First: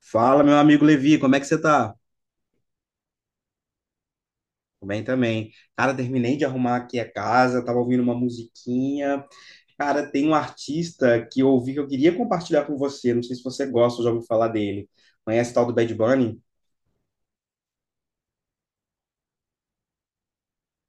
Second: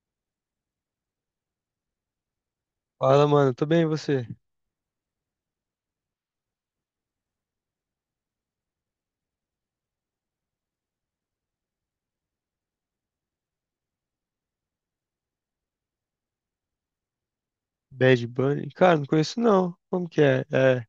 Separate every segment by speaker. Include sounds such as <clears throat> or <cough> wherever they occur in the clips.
Speaker 1: Fala, meu amigo Levi, como é que você tá?
Speaker 2: Fala, mano, tô bem e você?
Speaker 1: Tô bem também. Cara, terminei de arrumar aqui a casa, tava ouvindo uma musiquinha. Cara, tem um artista que eu ouvi que eu queria compartilhar com você, não sei se você gosta ou já ouviu falar dele. Conhece o tal do Bad Bunny?
Speaker 2: Bad Bunny? Cara, não conheço não. Como que é? É, o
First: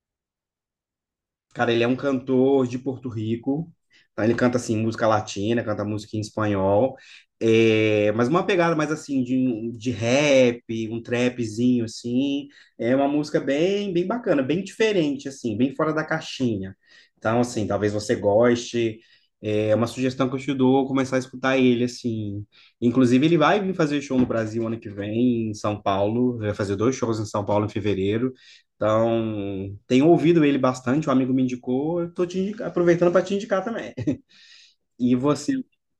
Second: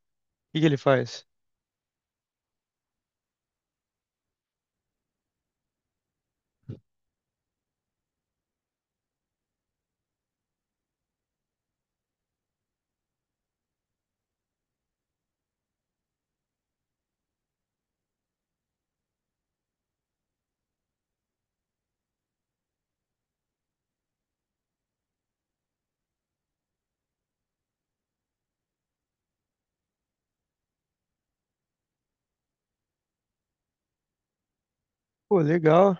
Speaker 2: que que ele faz?
Speaker 1: Cara, ele é um cantor de Porto Rico. Tá? Ele canta assim música latina, canta música em espanhol. É, mas uma pegada mais assim de rap, um trapzinho assim. É uma música bem bem bacana, bem diferente assim, bem fora da caixinha. Então assim, talvez você goste. É uma sugestão que eu te dou, começar a escutar ele assim. Inclusive ele vai vir fazer show no Brasil ano que vem, em São Paulo. Vai fazer dois shows em São Paulo em fevereiro. Então, tenho ouvido ele bastante, um amigo me indicou, eu aproveitando para te indicar também. E
Speaker 2: Pô,
Speaker 1: você,
Speaker 2: legal.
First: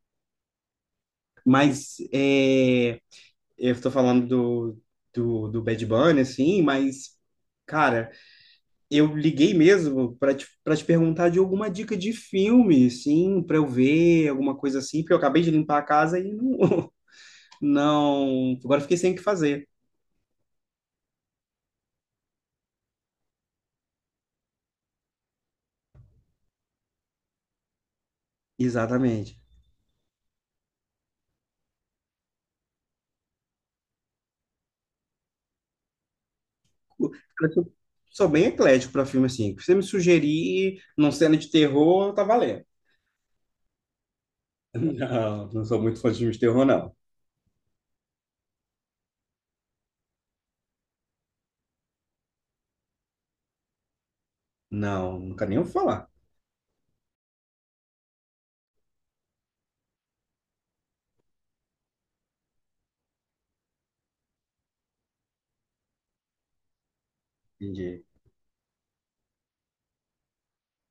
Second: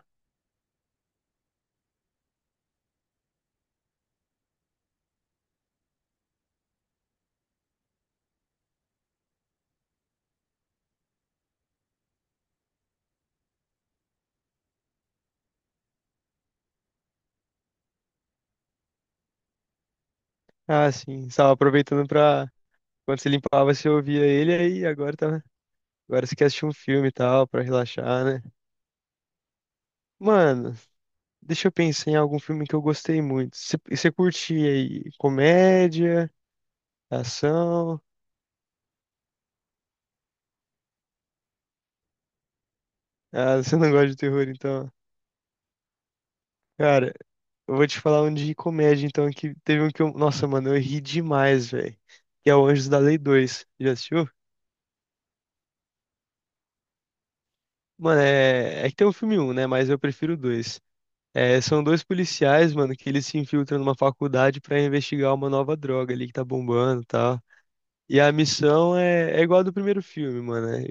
Speaker 1: mas é, eu estou falando do Bad Bunny, assim, mas, cara, eu liguei mesmo para te perguntar de alguma dica de filme, sim, para eu ver, alguma coisa assim, porque eu acabei de limpar a casa e não, <laughs> não, agora eu fiquei sem o que fazer.
Speaker 2: Ah, sim, estava aproveitando pra. Quando você limpava, você ouvia ele, aí agora tá. Agora você quer assistir um filme e tal, pra relaxar, né?
Speaker 1: Exatamente.
Speaker 2: Mano, deixa eu pensar em algum filme que eu gostei muito. Você curte aí comédia,
Speaker 1: Eu
Speaker 2: ação?
Speaker 1: sou bem eclético para filme, assim, se você me sugerir num cena de terror, tá valendo.
Speaker 2: Ah, <laughs> você não gosta de terror, então.
Speaker 1: Não, não sou muito fã de filme de terror, não.
Speaker 2: Cara, eu vou te falar um de comédia, então, que teve um que eu. Nossa, mano, eu ri demais, velho. Que é o Anjos da Lei dois. Já assistiu?
Speaker 1: Não, nunca nem ouvi falar.
Speaker 2: Mano, é. É que tem o filme um, né? Mas eu prefiro o 2. É, são dois policiais, mano, que eles se infiltram numa faculdade pra investigar uma nova droga ali que tá bombando e tal.
Speaker 1: Entendi.
Speaker 2: E a missão é igual a do primeiro filme, mano, né?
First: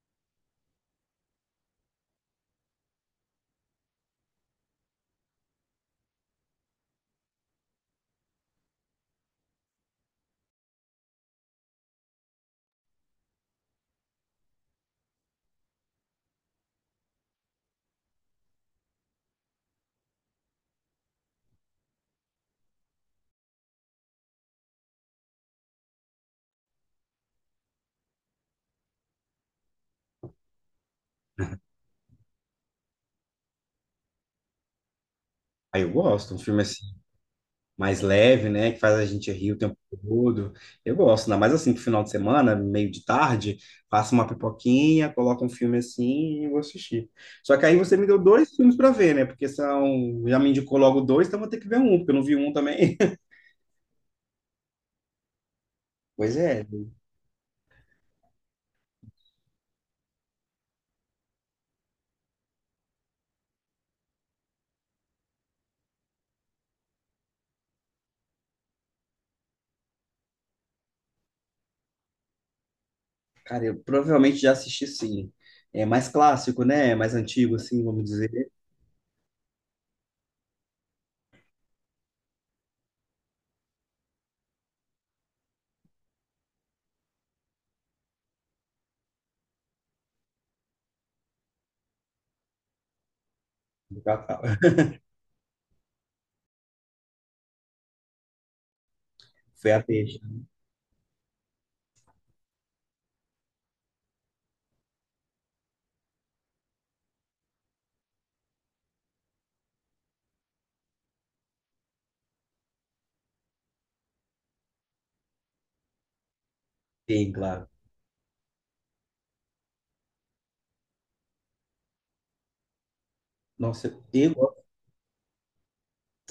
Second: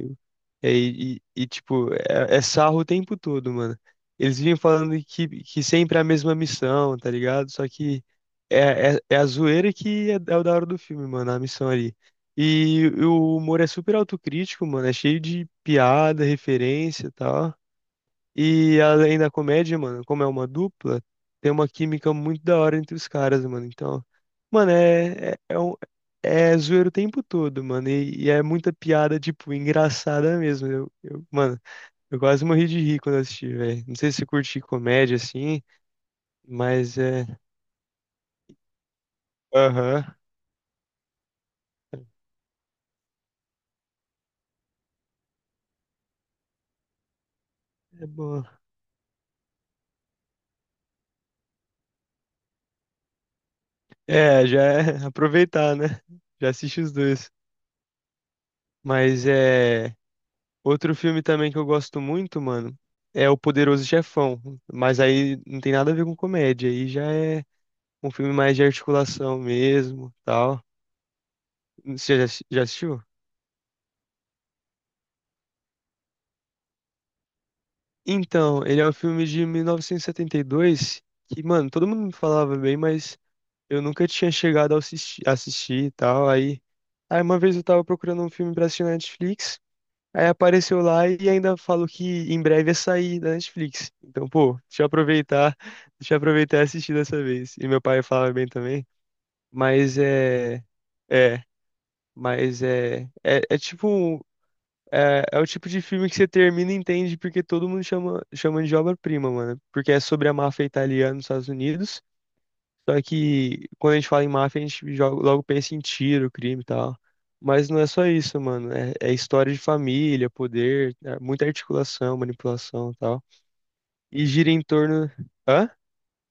Speaker 2: E, tipo, é sarro o tempo todo, mano. Eles vivem falando que sempre é a mesma missão, tá ligado? Só que é a zoeira que é o da hora do filme, mano, a missão ali. E o humor é super autocrítico, mano, é cheio de piada, referência e tal. E além da comédia, mano, como é uma dupla, tem uma química muito da hora entre os caras, mano. Então, mano, é zoeiro o tempo todo, mano. E é muita piada, tipo, engraçada mesmo. Mano, eu quase morri de rir quando eu assisti, velho. Não sei se curti comédia assim,
Speaker 1: Aí eu gosto, um filme assim,
Speaker 2: mas é.
Speaker 1: mais leve, né? Que faz a gente rir o tempo
Speaker 2: Aham.
Speaker 1: todo. Eu gosto, ainda mais assim, pro final de semana, meio de tarde, faço uma pipoquinha, coloco um filme assim e vou assistir. Só que aí você me
Speaker 2: É
Speaker 1: deu
Speaker 2: bom.
Speaker 1: dois filmes pra ver, né? Porque são. Já me indicou logo dois, então vou ter que ver um, porque eu não vi um também. <laughs>
Speaker 2: É, já é <laughs> aproveitar, né?
Speaker 1: Pois
Speaker 2: Já
Speaker 1: é,
Speaker 2: assisti os dois. Mas é. Outro filme também que eu gosto muito, mano, é O Poderoso Chefão. Mas aí não tem nada a ver com comédia. Aí já é um filme mais de articulação mesmo, tal. Você já assistiu?
Speaker 1: cara, eu provavelmente já assisti sim. É mais clássico, né? Mais antigo, assim, vamos dizer.
Speaker 2: Então, ele é um filme de 1972 que, mano, todo mundo me falava bem, mas eu nunca tinha chegado a assistir, e tal. Aí, uma vez eu tava procurando um filme pra assistir na Netflix. Aí apareceu lá e ainda falou que em breve ia sair da Netflix. Então, pô, deixa eu aproveitar, <laughs> deixa eu aproveitar e assistir dessa vez. E meu pai falava bem também.
Speaker 1: Foi a
Speaker 2: Mas
Speaker 1: peixe,
Speaker 2: é. É, mas é. É tipo. É o tipo de filme que você termina e entende porque todo mundo chama, chama de obra-prima, mano. Porque é sobre a máfia italiana nos Estados Unidos. Só que quando a gente fala em máfia, a gente logo pensa em tiro, crime e tal.
Speaker 1: sim, claro.
Speaker 2: Mas não é só isso, mano. É história de família, poder, é muita articulação, manipulação e tal.
Speaker 1: Nossa,
Speaker 2: E
Speaker 1: eu,
Speaker 2: gira em torno. Hã?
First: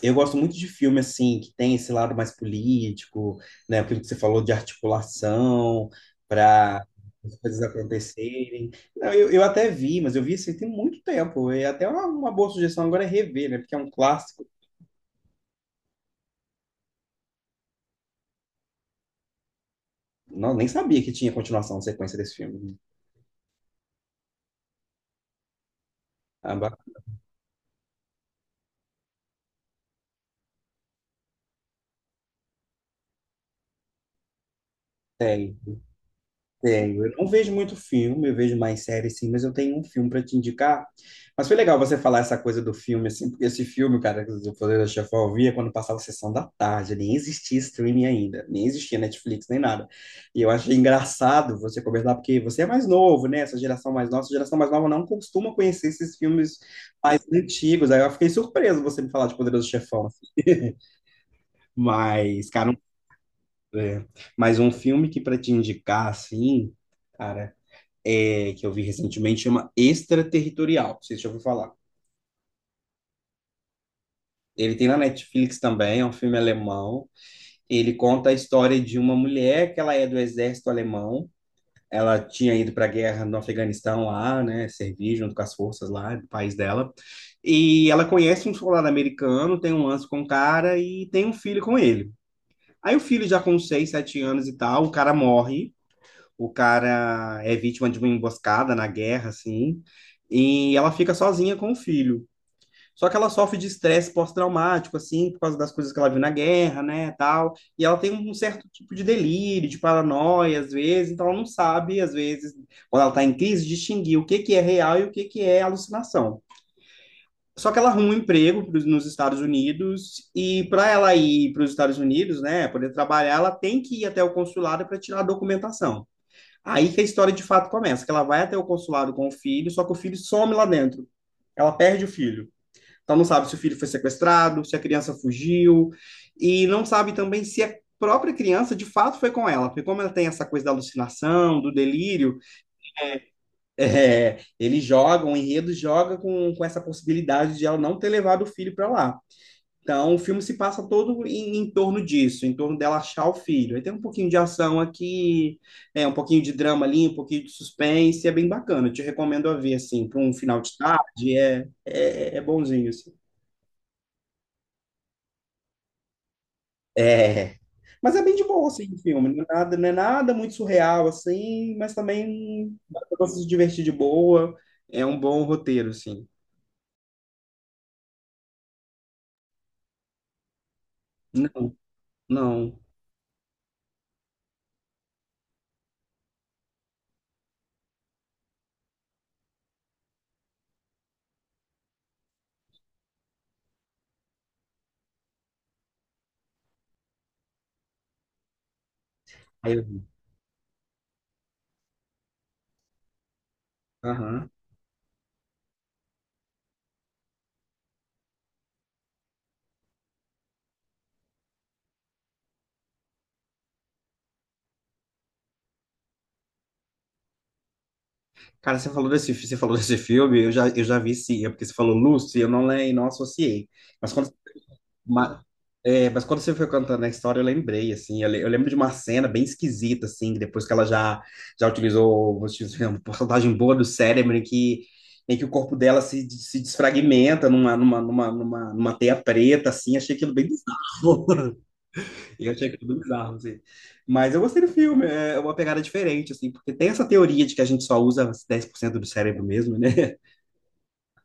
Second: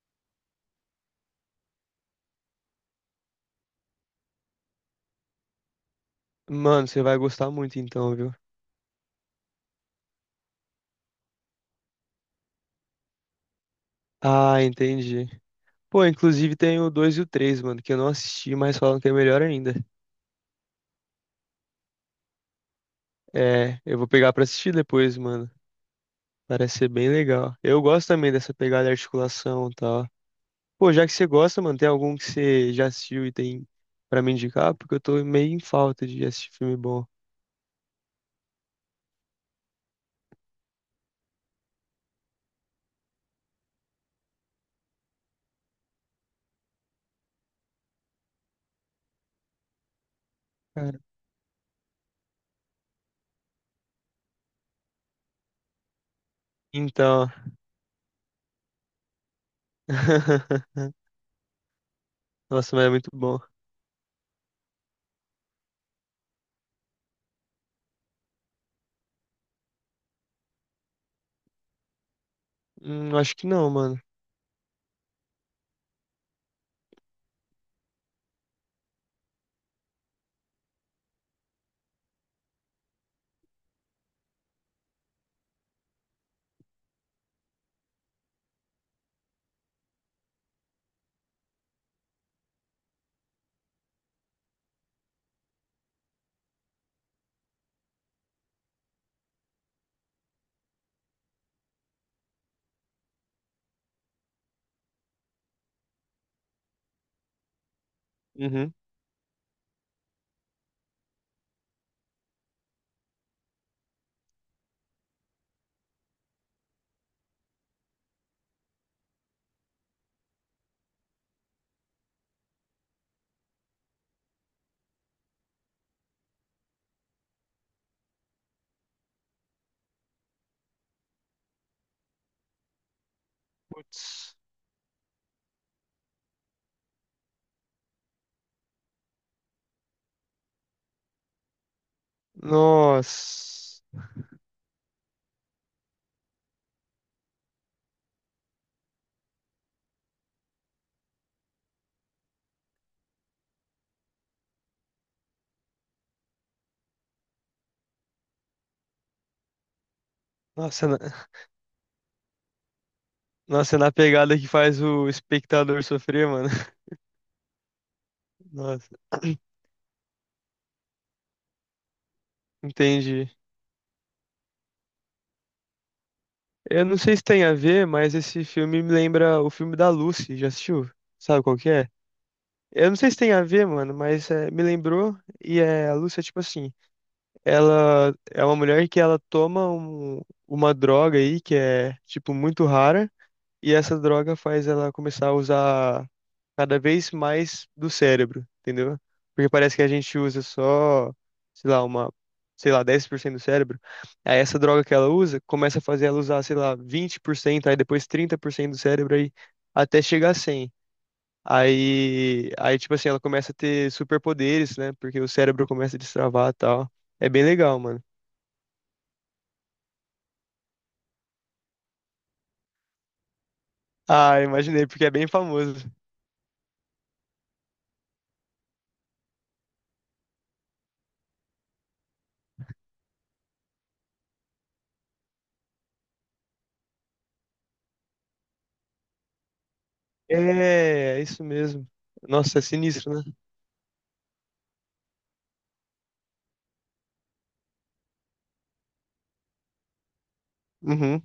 Speaker 1: eu gosto muito de filme assim que tem esse lado mais político, né? Aquilo que você falou de articulação para
Speaker 2: Mano, você vai
Speaker 1: as
Speaker 2: gostar
Speaker 1: coisas
Speaker 2: muito então, viu?
Speaker 1: acontecerem. Não, eu até vi, mas eu vi assim tem muito tempo. E até uma boa sugestão agora é rever, né? Porque é um clássico.
Speaker 2: Ah, entendi. Pô, inclusive tem o 2 e o três, mano, que eu não assisti, mas falam que é melhor ainda.
Speaker 1: Não, nem sabia que tinha continuação, sequência desse filme.
Speaker 2: É, eu vou pegar pra assistir depois, mano.
Speaker 1: Ah, ba-
Speaker 2: Parece ser bem legal. Eu gosto também dessa pegada de articulação e tal. Pô, já que você gosta, mano, tem algum que você já assistiu e tem pra me indicar? Porque eu tô meio
Speaker 1: Tem.
Speaker 2: em falta de assistir filme
Speaker 1: Tenho.
Speaker 2: bom.
Speaker 1: Eu não vejo muito filme, eu vejo mais séries sim, mas eu tenho um filme para te indicar. Mas foi legal você falar essa coisa do filme, assim, porque esse filme, cara, que o Poder da Chefão eu via quando passava a sessão da tarde, nem existia streaming ainda, nem existia Netflix, nem nada. E eu achei
Speaker 2: Cara.
Speaker 1: engraçado você conversar, porque você é mais novo, né? Essa geração mais nova, essa geração mais nova não costuma conhecer esses filmes mais
Speaker 2: Então.
Speaker 1: antigos. Aí eu fiquei surpreso você me falar de Poderoso Chefão assim. <laughs>
Speaker 2: <laughs>
Speaker 1: Mas, cara,
Speaker 2: Nossa, mas é muito bom.
Speaker 1: é, mas um filme que para te indicar, assim. Cara, é, que eu vi recentemente, chama Extraterritorial. Não sei se já ouviu falar.
Speaker 2: Acho que não, mano.
Speaker 1: Ele tem na Netflix também, é um filme alemão. Ele conta a história de uma mulher que ela é do exército alemão. Ela tinha ido para a guerra no Afeganistão lá, né, servir junto com as forças lá do país dela. E ela conhece um soldado americano, tem um lance com o cara e tem um filho com ele. Aí o filho já com 6, 7 anos e tal, o cara morre, o cara é vítima de uma emboscada na guerra, assim, e ela fica sozinha com o filho. Só que ela sofre de estresse pós-traumático, assim, por causa das coisas que ela viu na guerra, né, tal. E ela tem um certo
Speaker 2: Uhum.
Speaker 1: tipo de delírio, de paranoia, às vezes, então ela não sabe, às vezes, quando ela está em crise, distinguir o que que é real e o que que é alucinação. Só que ela arruma um emprego nos Estados Unidos e para ela ir para os Estados Unidos, né, poder trabalhar, ela tem que ir até o consulado para tirar a documentação. Aí que a história de fato começa, que ela vai até o consulado com o filho, só que o filho some lá dentro. Ela perde o filho. Então não sabe se o filho foi
Speaker 2: Putz.
Speaker 1: sequestrado, se a criança fugiu, e não sabe também se a própria criança de fato foi com ela, porque como ela tem essa coisa da alucinação, do delírio,
Speaker 2: Nossa.
Speaker 1: é, ele joga, o enredo joga com essa possibilidade de ela não ter levado o filho para lá. Então, o filme se passa todo em torno disso, em torno dela achar o filho. Aí tem um pouquinho de ação aqui, é, um pouquinho de drama ali, um pouquinho de suspense, é bem bacana. Eu te recomendo a ver, assim, para um final de
Speaker 2: Nossa, na.
Speaker 1: tarde, é bonzinho, assim.
Speaker 2: Nossa, é na pegada que faz o espectador sofrer, mano. <laughs>
Speaker 1: É, mas é bem de boa, assim, o
Speaker 2: Nossa.
Speaker 1: filme.
Speaker 2: <clears throat>
Speaker 1: Não é nada, não é nada muito surreal, assim, mas também dá pra
Speaker 2: Entendi.
Speaker 1: você se divertir de boa. É um bom roteiro, assim.
Speaker 2: Eu não sei se tem a ver, mas esse filme me lembra o filme da Lucy. Já assistiu? Sabe qual que
Speaker 1: Não,
Speaker 2: é?
Speaker 1: não.
Speaker 2: Eu não sei se tem a ver, mano, mas é, me lembrou. E é, a Lúcia, tipo assim, ela é uma mulher que ela toma uma droga aí que é, tipo, muito rara. E essa droga faz ela começar a usar cada vez mais do cérebro, entendeu? Porque
Speaker 1: Aí
Speaker 2: parece que
Speaker 1: eu
Speaker 2: a gente usa só, sei lá, sei lá, 10% do cérebro. Aí
Speaker 1: vi.
Speaker 2: essa droga que ela usa começa a fazer ela usar, sei lá, 20%, aí depois 30% do cérebro, aí até chegar a 100. Aí, tipo assim, ela começa a ter superpoderes, né? Porque o cérebro começa a destravar e tal. É bem legal, mano.
Speaker 1: Cara, você falou desse filme, eu já vi sim, é porque você falou Lucy, eu não lembro, não associei. Mas quando,
Speaker 2: Ah, imaginei, porque é bem
Speaker 1: ma-
Speaker 2: famoso.
Speaker 1: é, mas quando você foi cantando a história, eu lembrei, assim, eu lembro de uma cena bem esquisita, assim, que depois que já utilizou, vou te dizer, uma porcentagem boa do cérebro, em que o corpo dela se, se desfragmenta numa teia preta, assim, achei aquilo bem
Speaker 2: É, é
Speaker 1: bizarro,
Speaker 2: isso
Speaker 1: né?
Speaker 2: mesmo.
Speaker 1: Eu
Speaker 2: Nossa, é
Speaker 1: achei aquilo
Speaker 2: sinistro, né?
Speaker 1: bizarro, assim. Mas eu gostei do filme, é uma pegada diferente, assim, porque tem essa teoria de que a gente só usa 10% do cérebro mesmo, né? <laughs>
Speaker 2: Uhum.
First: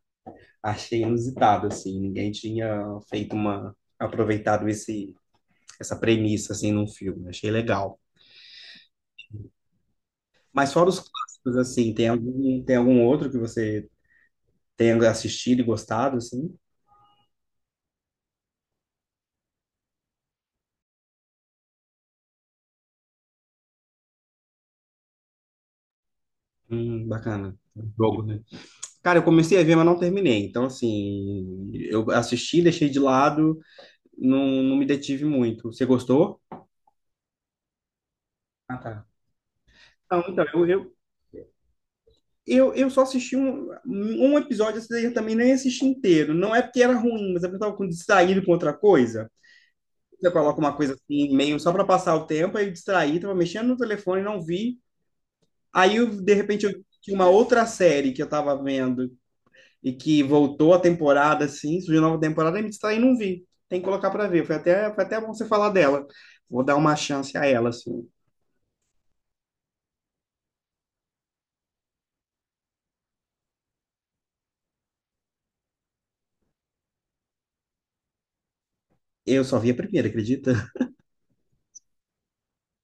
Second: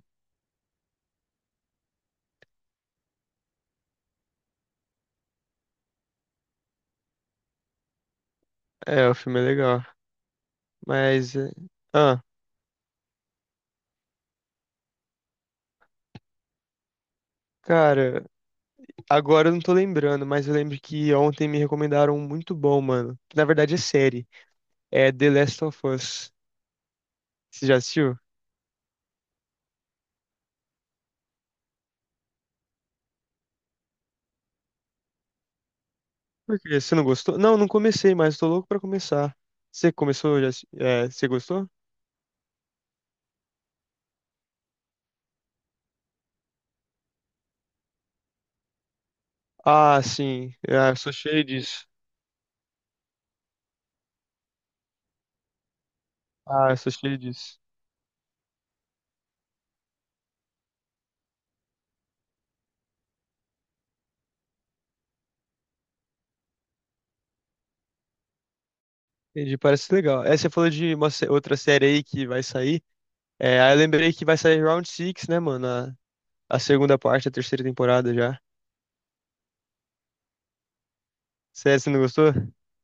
Speaker 1: Achei inusitado, assim, ninguém tinha feito uma, aproveitado esse, essa premissa, assim, num filme, achei legal.
Speaker 2: É, o filme é legal.
Speaker 1: Mas fora os
Speaker 2: Mas é.
Speaker 1: clássicos, assim,
Speaker 2: Ah,
Speaker 1: tem algum outro que você tenha assistido e gostado, assim?
Speaker 2: cara, agora eu não tô lembrando, mas eu lembro que ontem me recomendaram um muito bom, mano. Que na verdade é série. É The Last of Us.
Speaker 1: Bacana.
Speaker 2: Você já assistiu?
Speaker 1: Jogo, né? Cara, eu comecei a ver, mas não terminei. Então, assim, eu assisti, deixei de lado, não, não me detive muito. Você gostou?
Speaker 2: Por quê? Você não gostou? Não, não comecei, mas tô louco
Speaker 1: Ah,
Speaker 2: pra
Speaker 1: tá.
Speaker 2: começar. Você
Speaker 1: Não,
Speaker 2: começou
Speaker 1: então,
Speaker 2: já? É, você gostou?
Speaker 1: eu só assisti um episódio, esse daí eu também nem assisti inteiro. Não é porque era ruim, mas é porque eu tava com- distraído com outra coisa.
Speaker 2: Ah,
Speaker 1: Você
Speaker 2: sim.
Speaker 1: coloca uma
Speaker 2: Ah,
Speaker 1: coisa
Speaker 2: eu sou
Speaker 1: assim,
Speaker 2: cheio
Speaker 1: meio só para
Speaker 2: disso.
Speaker 1: passar o tempo, aí eu distraí, tava mexendo no telefone, não vi. Aí, eu, de repente,
Speaker 2: Ah,
Speaker 1: eu
Speaker 2: eu sou
Speaker 1: tinha
Speaker 2: cheio
Speaker 1: uma
Speaker 2: disso.
Speaker 1: outra série que eu tava vendo e que voltou a temporada, assim, surgiu nova temporada, e me distraí e não vi. Tem que colocar para ver. Foi até bom você falar dela. Vou dar uma chance a ela, assim.
Speaker 2: Entendi, parece legal. É, você falou de uma outra série aí que vai sair. É, aí eu lembrei que vai sair Round 6, né, mano? A segunda parte, a terceira temporada já.
Speaker 1: Eu só vi a primeira, acredita?
Speaker 2: Sério, você não gostou?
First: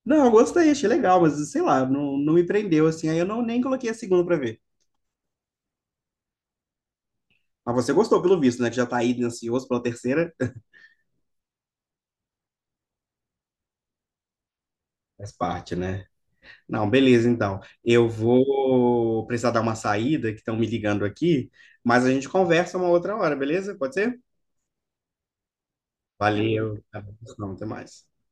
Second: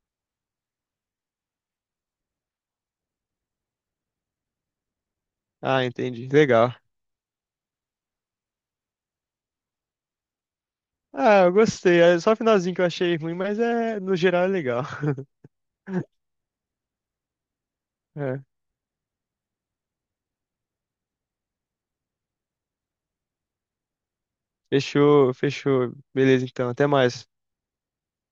Speaker 1: Não, eu gostei, achei legal, mas sei lá, não, não me prendeu assim. Aí eu não nem coloquei a segunda pra ver.
Speaker 2: Ah, entendi. Legal.
Speaker 1: Mas você gostou, pelo visto, né? Que já tá aí ansioso pela terceira.
Speaker 2: Ah, eu gostei. É só o finalzinho que eu achei ruim, mas é, no geral é legal.
Speaker 1: Faz parte, né?
Speaker 2: <laughs>
Speaker 1: Não, beleza, então. Eu
Speaker 2: É.
Speaker 1: vou precisar dar uma saída, que estão me ligando aqui, mas a gente conversa uma outra hora, beleza? Pode ser?
Speaker 2: Fechou, fechou. Beleza, então.
Speaker 1: Valeu.
Speaker 2: Até mais.
Speaker 1: Não, até mais.